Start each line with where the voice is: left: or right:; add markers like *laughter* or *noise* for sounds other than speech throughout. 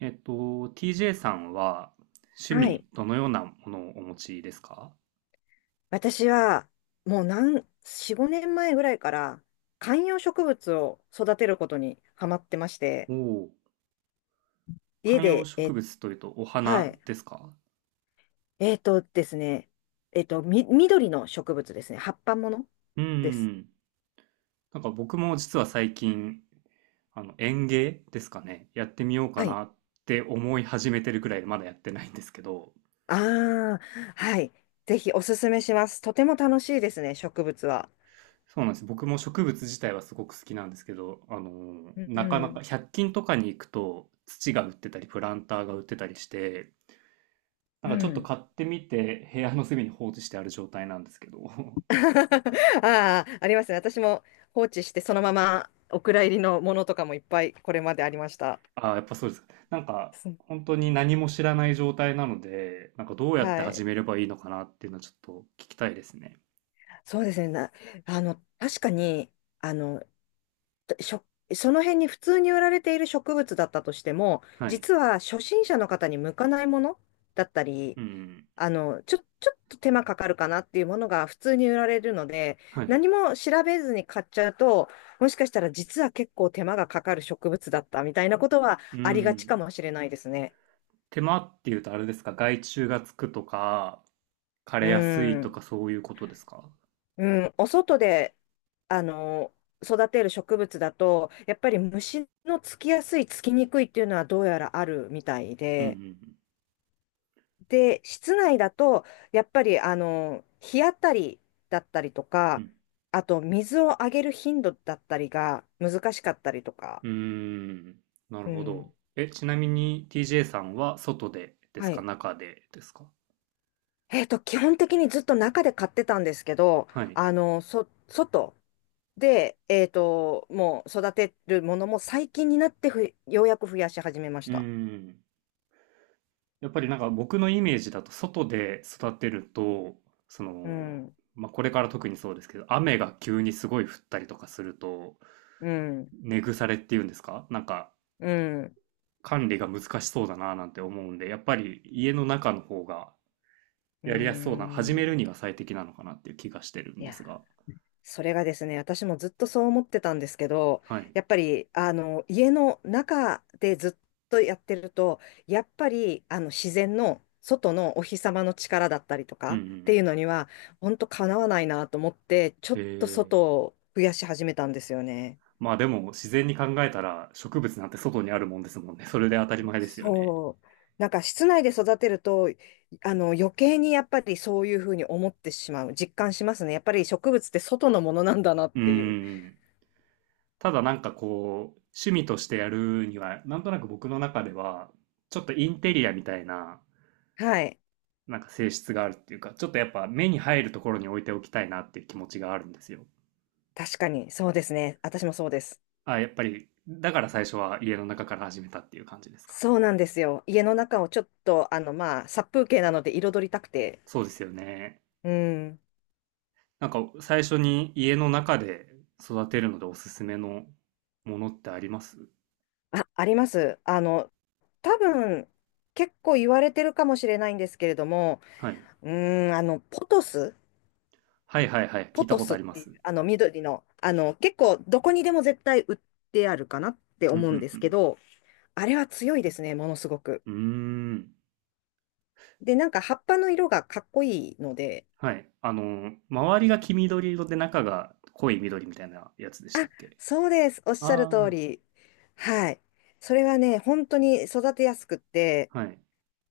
right: えっと、TJ さんは趣
left: はい。
right: 味どのようなものをお持ちですか？
left: 私は、もう何、4、5年前ぐらいから、観葉植物を育てることにハマってまして、
right: おおー、
left: 家
right: 観葉
left: で、
right: 植物というとお
left: は
right: 花
left: い。
right: ですか？
left: えっとですね、えっと、み、緑の植物ですね。葉っぱもの
right: う
left: です。
right: ん。なんか僕も実は最近、園芸ですかね、やってみようか
left: はい。
right: なって思い始めてるくらいでまだやってないんですけど、
left: ああ、はい。ぜひおすすめします。とても楽しいですね、植物は。
right: そうなんです。僕も植物自体はすごく好きなんですけど、
left: う
right: なかな
left: ん。
right: か百均とかに行くと土が売ってたりプランターが売ってたりして、な
left: う
right: んかちょっと
left: ん。
right: 買ってみて部屋の隅に放置してある状態なんですけど *laughs*
left: *laughs* ああ、ありますね。私も放置して、そのままお蔵入りのものとかもいっぱいこれまでありました。
right: ああ、やっぱそうですか。なんか本当に何も知らない状態なので、なんかどうやって
left: は
right: 始
left: い。
right: めればいいのかなっていうのはちょっと聞きたいですね。
left: そうですね。な、あの、確かに、あの、しょ、その辺に普通に売られている植物だったとしても、
right: はい。
left: 実は初心者の方に向かないものだったり、
right: うん。
left: ちょっと手間かかるかなっていうものが普通に売られるので、
right: はい。
left: 何も調べずに買っちゃうと、もしかしたら実は結構手間がかかる植物だったみたいなことは
right: う
left: ありがちか
right: ん。
left: もしれないですね。
right: 手間っていうとあれですか？外注がつくとか枯
left: う
right: れやすいと
left: ん。
right: かそういうことですか？
left: うん、お外で、あの、育てる植物だと、やっぱり虫のつきやすい、つきにくいっていうのはどうやらあるみたい
right: う
left: で、
right: ん
left: で、室内だと、やっぱり、日当たりだったりと
right: うん
left: か、
right: うん。
left: あと、水をあげる頻度だったりが難しかったりとか。
right: うんうーん。なる
left: う
right: ほど。
left: ん、
right: ちなみに TJ さんは外でです
left: は
right: か
left: い。
right: 中でですか？
left: 基本的にずっと中で買ってたんですけど、
right: はい。
left: 外で、もう育てるものも最近になってようやく増やし始めまし
right: う
left: た。
right: ん。やっぱりなんか僕のイメージだと外で育てると、そ
left: う
right: の、
left: ん、
right: まあ、これから特にそうですけど、雨が急にすごい降ったりとかすると、
left: うん、
right: 根腐れっていうんですか、なんか
left: うん、
right: 管理が難しそうだななんて思うんで、やっぱり家の中の方が
left: う
right: やりやすそうな、始める
left: ん。
right: には最適なのかなっていう気がしてるん
left: い
right: で
left: や、
right: すが。
left: それがですね、私もずっとそう思ってたんですけど、
right: はい。
left: やっぱり、家の中でずっとやってると、やっぱり、自然の外のお日様の力だったりと
right: う
left: か
right: んうんう
left: っていう
right: ん。
left: のには、本当かなわないなと思って、ちょ
right: へ
left: っと
right: え。
left: 外を増やし始めたんですよね。
right: まあでも自然に考えたら植物なんて外にあるもんですもんね。それで当たり前ですよね。
left: そう。なんか室内で育てると、余計にやっぱりそういうふうに思ってしまう、実感しますね。やっぱり植物って外のものなんだなっ
right: うん
left: ていう。
right: うん。ただなんかこう、趣味としてやるには、なんとなく僕の中では、ちょっとインテリアみたいな、
left: はい。
right: なんか性質があるっていうか、ちょっとやっぱ目に入るところに置いておきたいなっていう気持ちがあるんですよ。
left: 確かに、そうですね。私もそうです。
right: あ、やっぱり、だから最初は家の中から始めたっていう感じですか。
left: そうなんですよ。家の中をちょっと、まあ、殺風景なので彩りたくて。
right: そうですよね。
left: うん。
right: なんか最初に家の中で育てるのでおすすめのものってあります？
left: あ、あります。多分、結構言われてるかもしれないんですけれども、
right: はい。
left: うん、ポトス。
right: はいはいはい。聞
left: ポ
right: いた
left: ト
right: こと
left: ス
right: あ
left: っ
right: りま
left: て
right: す。
left: いう、緑の、結構、どこにでも絶対売ってあるかなって
right: うんう
left: 思うんですけ
right: ん
left: ど、あれは強いですね、ものすごく。
right: うん。うーん。
left: で、なんか葉っぱの色がかっこいいので。
right: はい。周りが黄緑色で中が濃い緑みたいなやつでした
left: あ、
right: っけ？
left: そうです、おっしゃる通
right: あ、
left: り。はい。それはね、本当に育てやすくって、
right: あーはい。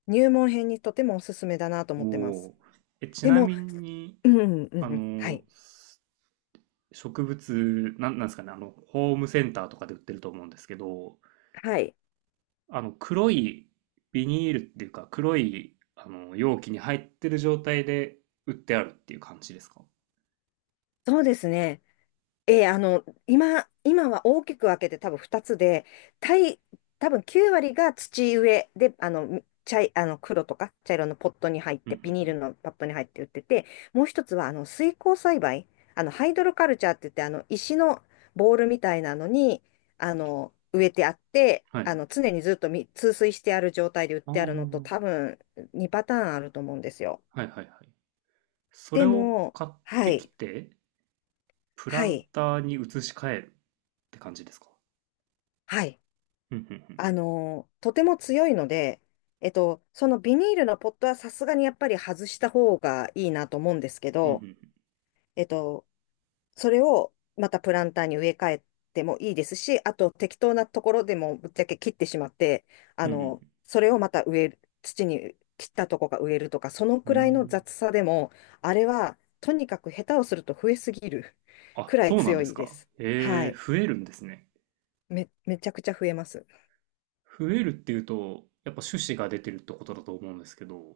left: 入門編にとてもおすすめだなと
right: お
left: 思ってます。
right: お。え、ち
left: で
right: な
left: も、
right: みに、
left: うん、うん、う
right: あ
left: んは
right: の、
left: い。
right: す植物、なんですかね、ホームセンターとかで売ってると思うんですけど、
left: はい。
right: 黒いビニールっていうか、黒い、容器に入ってる状態で売ってあるっていう感じですか？
left: そうですね。ええ今は大きく分けて多分2つで、たい、多分9割が土植えで、あの、茶い、あの、黒とか茶色のポットに入っ
right: うんう
left: て、
right: んう
left: ビニール
right: ん。
left: のパットに入って売ってて、もう一つは、水耕栽培、ハイドロカルチャーって言って、石のボールみたいなのに、植えてあって、
right: はい。
left: 常にずっと通水してある状態で売っ
right: あ、
left: てあるのと、
right: あ。
left: 多分2パターンあると思うんですよ。
right: はいはいはい。それ
left: で
right: を
left: も、
right: 買っ
left: は
right: てき
left: い、
right: て、プラ
left: は
right: ン
left: い、
right: ターに移し替えるって感じですか？
left: はい。
right: うんうんうん。
left: とても強いので、そのビニールのポットはさすがにやっぱり外した方がいいなと思うんですけ
right: うんう
left: ど、
right: ん
left: えっと、それをまたプランターに植え替えてもいいですし、あと適当なところでもぶっちゃけ切ってしまって、
right: うん。うんうん
left: それをまた植える、土に切ったとこが植えるとか、その
right: う
left: くらいの
right: ん。
left: 雑さでも、あれはとにかく下手をすると増えすぎる *laughs*
right: あ、
left: くらい
right: そうなん
left: 強
right: です
left: いで
right: か。
left: す。は
right: え
left: い。
right: ー、増えるんですね。
left: めちゃくちゃ増えます。
right: 増えるっていうと、やっぱ種子が出てるってことだと思うんですけど、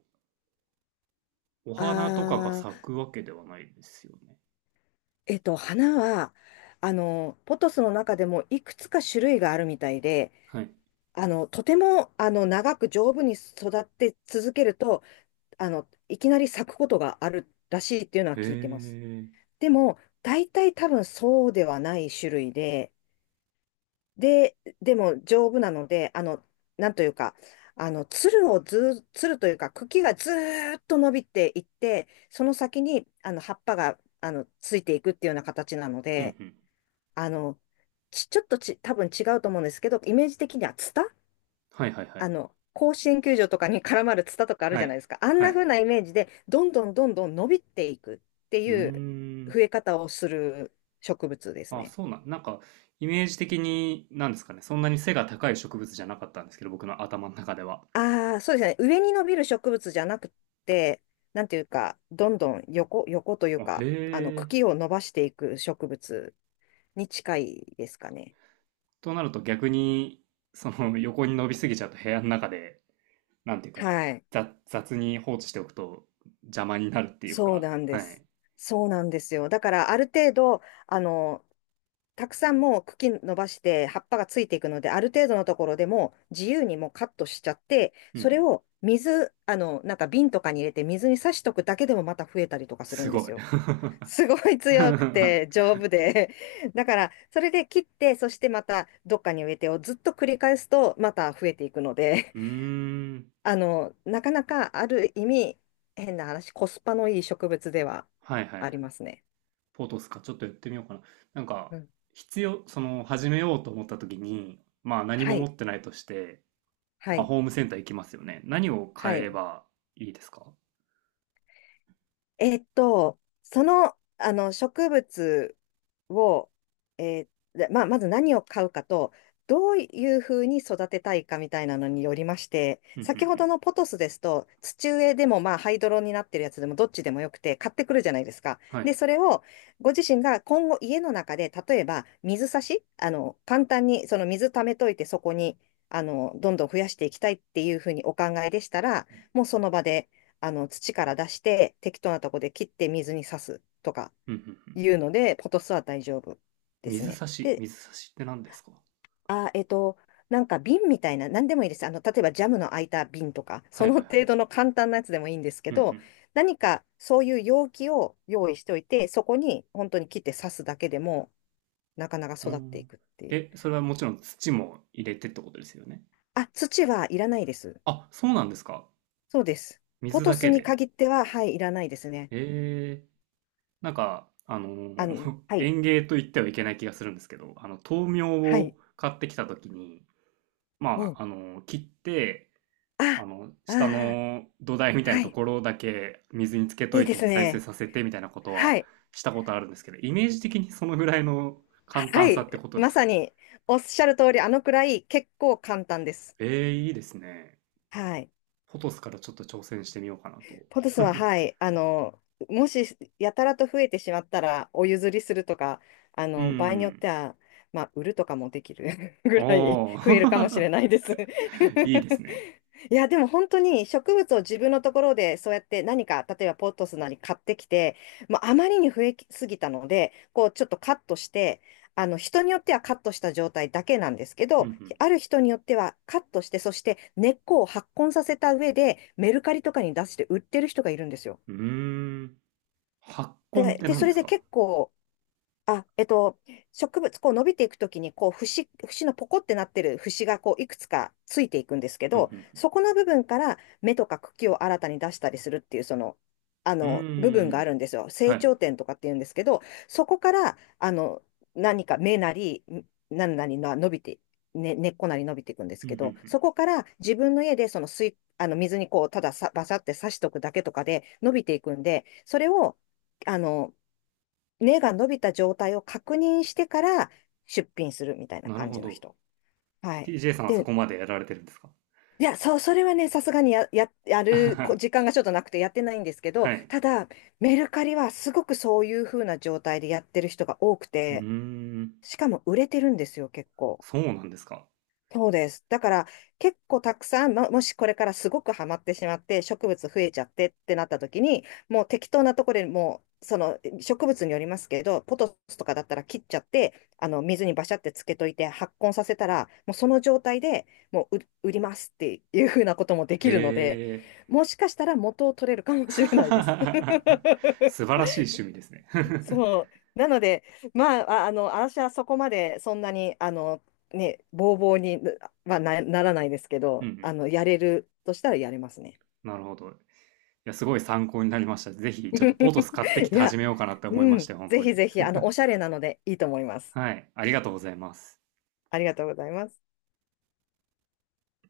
right: お
left: あ
right: 花とかが咲
left: ー
right: くわけではないですよね。
left: 花は、ポトスの中でもいくつか種類があるみたいで、
right: はい。
left: とても、長く丈夫に育って続けると、いきなり咲くことがあるらしいっていうのは
right: え
left: 聞いてます。
right: ー。
left: でも、大体多分そうではない種類で、でも丈夫なので、なんというか、あの、つるをずー、つるというか、茎がずーっと伸びていって、その先に、葉っぱが、ついていくっていうような形なの
right: うんう
left: で、
right: ん。
left: あの、ち、ちょっとち、多分違うと思うんですけど、イメージ的にはツタ。
right: はいはいはい。
left: 甲子園球場とかに絡まるツタとかある
right: は
left: じゃない
right: い。
left: ですか。あん
right: は
left: な
right: い。
left: 風なイメージで、どんどんどんどん伸びていくって
right: うー
left: いう増
right: ん。
left: え方をする植物です
right: あ、
left: ね。
right: なんか、イメージ的に、なんですかね、そんなに背が高い植物じゃなかったんですけど、僕の頭の中では。
left: ああ、そうですね。上に伸びる植物じゃなくて、なんていうか、どんどん横、横という
right: あ、へ
left: か、
right: え。
left: 茎を伸ばしていく植物に近いですかね。
right: となると逆に、その *laughs* 横に伸びすぎちゃうと部屋の中で、なんていうか、
left: はい。
right: 雑雑に放置しておくと邪魔になるっていう
left: そう
right: か、
left: なんで
right: は
left: す。
right: い。
left: そうなんですよ。だから、ある程度、あの、たくさんもう茎伸ばして葉っぱがついていくので、ある程度のところでもう自由にもうカットしちゃって、
right: うんう
left: それ
right: ん。
left: を水、なんか瓶とかに入れて水に挿しとくだけでもまた増えたりとかする
right: す
left: んで
right: ご
left: す
right: い。*laughs*
left: よ。
right: う
left: すごい強くて丈夫で。*laughs* だから、それで切って、そしてまたどっかに植えてをずっと繰り返すとまた増えていくので、
right: ーん。
left: *laughs* なかなかある意味、変な話、コスパのいい植物では
right: はいはいは
left: あ
right: い。
left: りますね。
right: ポトスか。ちょっとやってみようかな。なんか、
left: うん。
right: 必要、始めようと思った時に、まあ何
left: は
right: も持
left: い。
right: ってないとして、
left: は
right: まあ、
left: い。
right: ホームセンター行きますよね。何を
left: は
right: 買え
left: い。
right: ばいいですか？
left: えっと、植物を、えでまあ、まず何を買うかと、どういうふうに育てたいかみたいなのによりまして、
right: うんうんう
left: 先ほど
right: ん。
left: のポトスですと、土植えでも、まあ、ハイドロになってるやつでもどっちでもよくて、買ってくるじゃないですか。
right: は
left: で、
right: い。
left: それをご自身が今後家の中で、例えば水差し、簡単にその水溜めといて、そこにどんどん増やしていきたいっていうふうにお考えでしたら、もうその場で、土から出して、適当なとこで切って水に刺すとか
right: うんうんうん。
left: いうので、ポトスは大丈夫です
right: 水
left: ね。
right: 差し、
left: で、
right: 水差しって何ですか？
left: あ、なんか瓶みたいな、何でもいいです。例えばジャムの空いた瓶とか、
right: は
left: そ
right: い
left: の
right: はいはい。
left: 程度の簡単なやつでもいいんですけ
right: う
left: ど、
right: ん
left: 何かそういう容器を用意しておいて、そこに本当に切って刺すだけでも、なかなか
right: うん。う
left: 育ってい
right: ん。
left: くっていう。
right: え、それはもちろん土も入れてってことですよね。
left: あ、土はいらないです。
right: あ、そうなんですか。
left: そうです。ポ
right: 水
left: ト
right: だ
left: ス
right: け
left: に
right: で。
left: 限っては、はい、いらないですね。
right: えー、なんか、*laughs*
left: はい、
right: 園芸と言ってはいけない気がするんですけど、豆苗
left: はい。
right: を買ってきたときに、ま
left: お、
right: あ、切って、
left: あ、
right: 下
left: ああ。
right: の土台みたいな
left: は
right: と
left: い。
right: ころだけ水につけと
left: いい
right: い
left: で
right: て
left: す
right: 再生
left: ね。
right: させてみたいなこと
left: は
right: は
left: い。
right: したことあるんですけど、イメージ的にそのぐらいの簡
left: は
right: 単さって
left: い。
right: ことで
left: ま
right: す
left: さ
right: か？
left: に、おっしゃる通り、あのくらい結構簡単です。
right: えーいいですね。
left: はい。
right: ポトスからちょっと挑戦してみようかなと。
left: ポトスは、
right: *laughs*
left: はい。もし、やたらと増えてしまったら、お譲りするとか、
right: う
left: 場合によっ
right: ん。
left: ては、まあ、売るとかもできる *laughs*
right: あ
left: ぐらい増えるかもしれない
right: あ、
left: です。
right: *laughs* いいですね。
left: *laughs* いや、でも本当に植物を自分のところでそうやって何か、例えばポットスなり買ってきて、もうあまりに増えすぎたので、こうちょっとカットして、あの人によってはカットした状態だけなんですけ
right: う
left: ど、
right: ん
left: ある人によってはカットして、そして根っこを発根させた上でメルカリとかに出して売ってる人がいるんですよ。
right: うん。うーん。発根っ
left: で、
right: て何
left: そ
right: で
left: れ
right: す
left: で
right: か？
left: 結構、あ、えっと、植物、こう伸びていくときに、こう、節、節のポコってなってる節が、こう、いくつかついていくんですけ
right: うんう
left: ど、
right: ん
left: そこの部分から芽とか茎を新たに出したりするっていう、
right: うん。う
left: 部分
right: ー
left: がある
right: ん。
left: んですよ。
right: は
left: 成
right: い。
left: 長点とかっていうんですけど、そこから、何か芽なり、何々な伸びて、ね、根っこなり伸びていくんです
right: うんう
left: け
right: んう
left: ど、そこから自分の家で、その水、あの、水にこう、たださ、バサって刺しとくだけとかで伸びていくんで、それを、あの、根が伸びた状態を確認してから出品するみたい
right: ん。
left: な
right: なる
left: 感
right: ほ
left: じの
right: ど。
left: 人。はい。
right: TJ さんはそ
left: で、
right: こまでやられてるんですか？
left: いや、そう、それはね、さすがにや、や、やるこ時
right: *laughs*
left: 間がちょっとなくてやってないんですけど、
right: はい。
left: ただ、メルカリはすごくそういう風な状態でやってる人が多く
right: うー
left: て、
right: ん。
left: しかも売れてるんですよ、結構。
right: そうなんですか。
left: そうです。だから結構たくさん、ももしこれからすごくハマってしまって植物増えちゃってってなった時に、もう適当なところで、もうその植物によりますけど、ポトスとかだったら切っちゃって、あの水にバシャってつけといて発根させたら、もうその状態でもう売売りますっていうふうなこともでき
right: へ
left: るので、
right: え。
left: もしかしたら元を取れるか
right: *laughs*
left: もしれないです。
right: 素
left: *laughs*
right: 晴らしい趣味ですね。 *laughs*
left: そう。なので、まあ、私はそこまでそんなに、ね、ボーボーにはならないですけ
right: うんう
left: ど、
right: ん。
left: やれるとしたらやれますね。
right: なるほど。や、すごい参考になりました。ぜひ、ちょっとポトス買ってき
left: *laughs* い
right: て始
left: や、
right: めようかなって思い
left: う
right: ました
left: ん、
right: よ、本
left: ぜ
right: 当に。
left: ひぜひ、
right: *laughs*
left: おしゃれなのでいいと思います。
right: はい、ありがとうございます。
left: ありがとうございます。